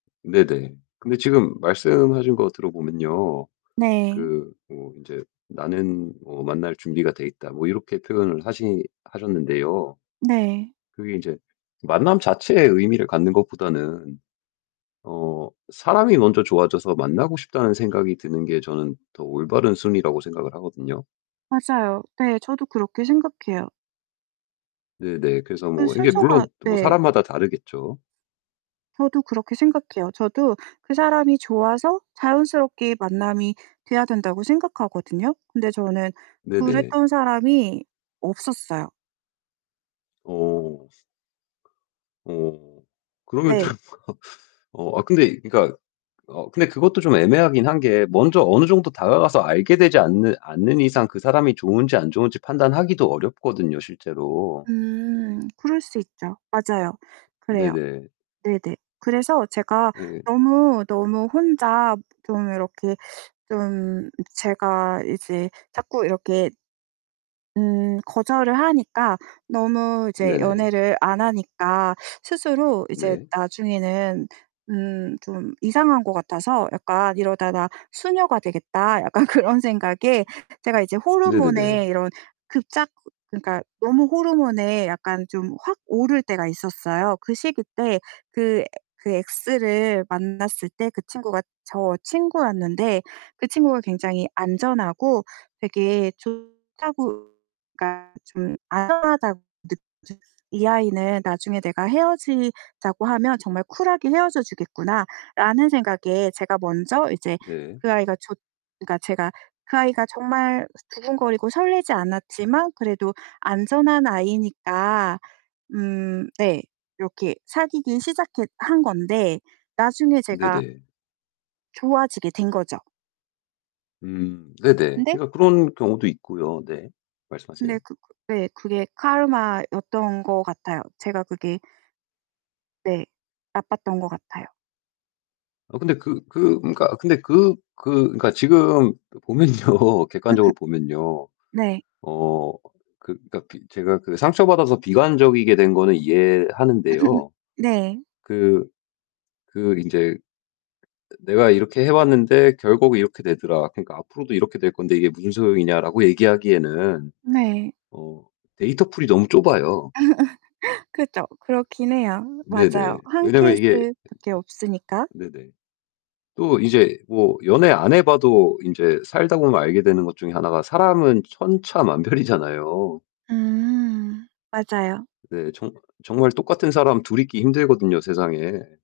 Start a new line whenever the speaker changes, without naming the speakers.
네네. 근데 지금 말씀하신 거 들어보면요.
네.
그 뭐 인제 "나는 뭐 만날 준비가 되어 있다." 뭐 이렇게 표현을 하시 하셨는데요.
네.
그게 인제 만남 자체에 의미를 갖는 것보다는 어 사람이 먼저 좋아져서 만나고 싶다는 생각이 드는 게 저는 더 올바른 순위라고 생각을 하거든요.
맞아요. 네, 저도 그렇게 생각해요.
네 네. 그래서
그
뭐 이게
순서가
물론 뭐
네.
사람마다 다르겠죠.
저도 그렇게 생각해요. 저도 그 사람이 좋아서 자연스럽게 만남이 돼야 된다고 생각하거든요. 근데 저는
네네.
그랬던 사람이 없었어요.
오. 오. 그러면 좀
네.
어 아 근데 그러니까 어 근데 그것도 좀 애매하긴 한 게 먼저 어느 정도 다가가서 알게 되지 않는 않는 이상 그 사람이 좋은지 안 좋은지 판단하기도 어렵거든요 실제로.
음 그럴 수 있죠. 맞아요. 그래요.
네네.
네네. 그래서 제가
예.
너무, 너무 혼자 좀 이렇게 좀 제가 이제 자꾸 이렇게 음 거절을 하니까 너무 이제
네네.
연애를 안 하니까 스스로 이제
네.
나중에는 음 좀 이상한 것 같아서 약간 '이러다가 수녀가 되겠다.' 약간 그런 생각에 제가 이제
네네네.
호르몬에 이런 급작 그니까 너무 호르몬에 약간 좀 확 오를 때가 있었어요. 그 시기 때 그 에 그 엑스를 만났을 때 그 친구가 저 친구였는데 그 친구가 굉장히 안전하고 되게 좋다고 그니까 좀 안전하다고 느껴졌어요. '이 아이는 나중에 내가 헤어지자고 하면 정말 쿨하게 헤어져 주겠구나.'라는 생각에 제가 먼저 이제
네.
그 아이가 좋 그니까 제가 그 아이가 정말 두근거리고 설레지 않았지만 그래도 안전한 아이니까 음 네 이렇게 사귀기 시작했 한 건데 나중에
네
제가
네.
좋아지게 된 거죠.
음. 네 네.
근데
그러니까 그런 경우도 있고요. 네.
근데
말씀하세요.
그 그 예 그게 카르마였던 것 같아요. 제가 그게 네, 나빴던 것 같아요.
어 근데 그 그 그러니까 근데 그 그 그러니까 지금 보면요. 객관적으로 보면요.
네.
어 그 그러니까 비 그 제가 상처받아서 비관적이게 된 거는 이해하는데요.
네.
그, 그 인제 "내가 이렇게 해왔는데 결국 이렇게 되더라. 그러니까 앞으로도 이렇게 될 건데 이게 무슨 소용이냐."라고 얘기하기에는
네.
어 데이터 풀이 너무 좁아요.
그죠. 그렇긴 해요.
네 네.
맞아요. 한
왜냐면
케이스
이게
밖에 없으니까.
네네. 또 이제 뭐 연애 안 해봐도 인제 살다보면 알게 되는 것 중에 하나가 사람은 천차만별이잖아요.
음 맞아요.
네 정 정말 똑같은 사람 둘 있기 힘들거든요 세상에.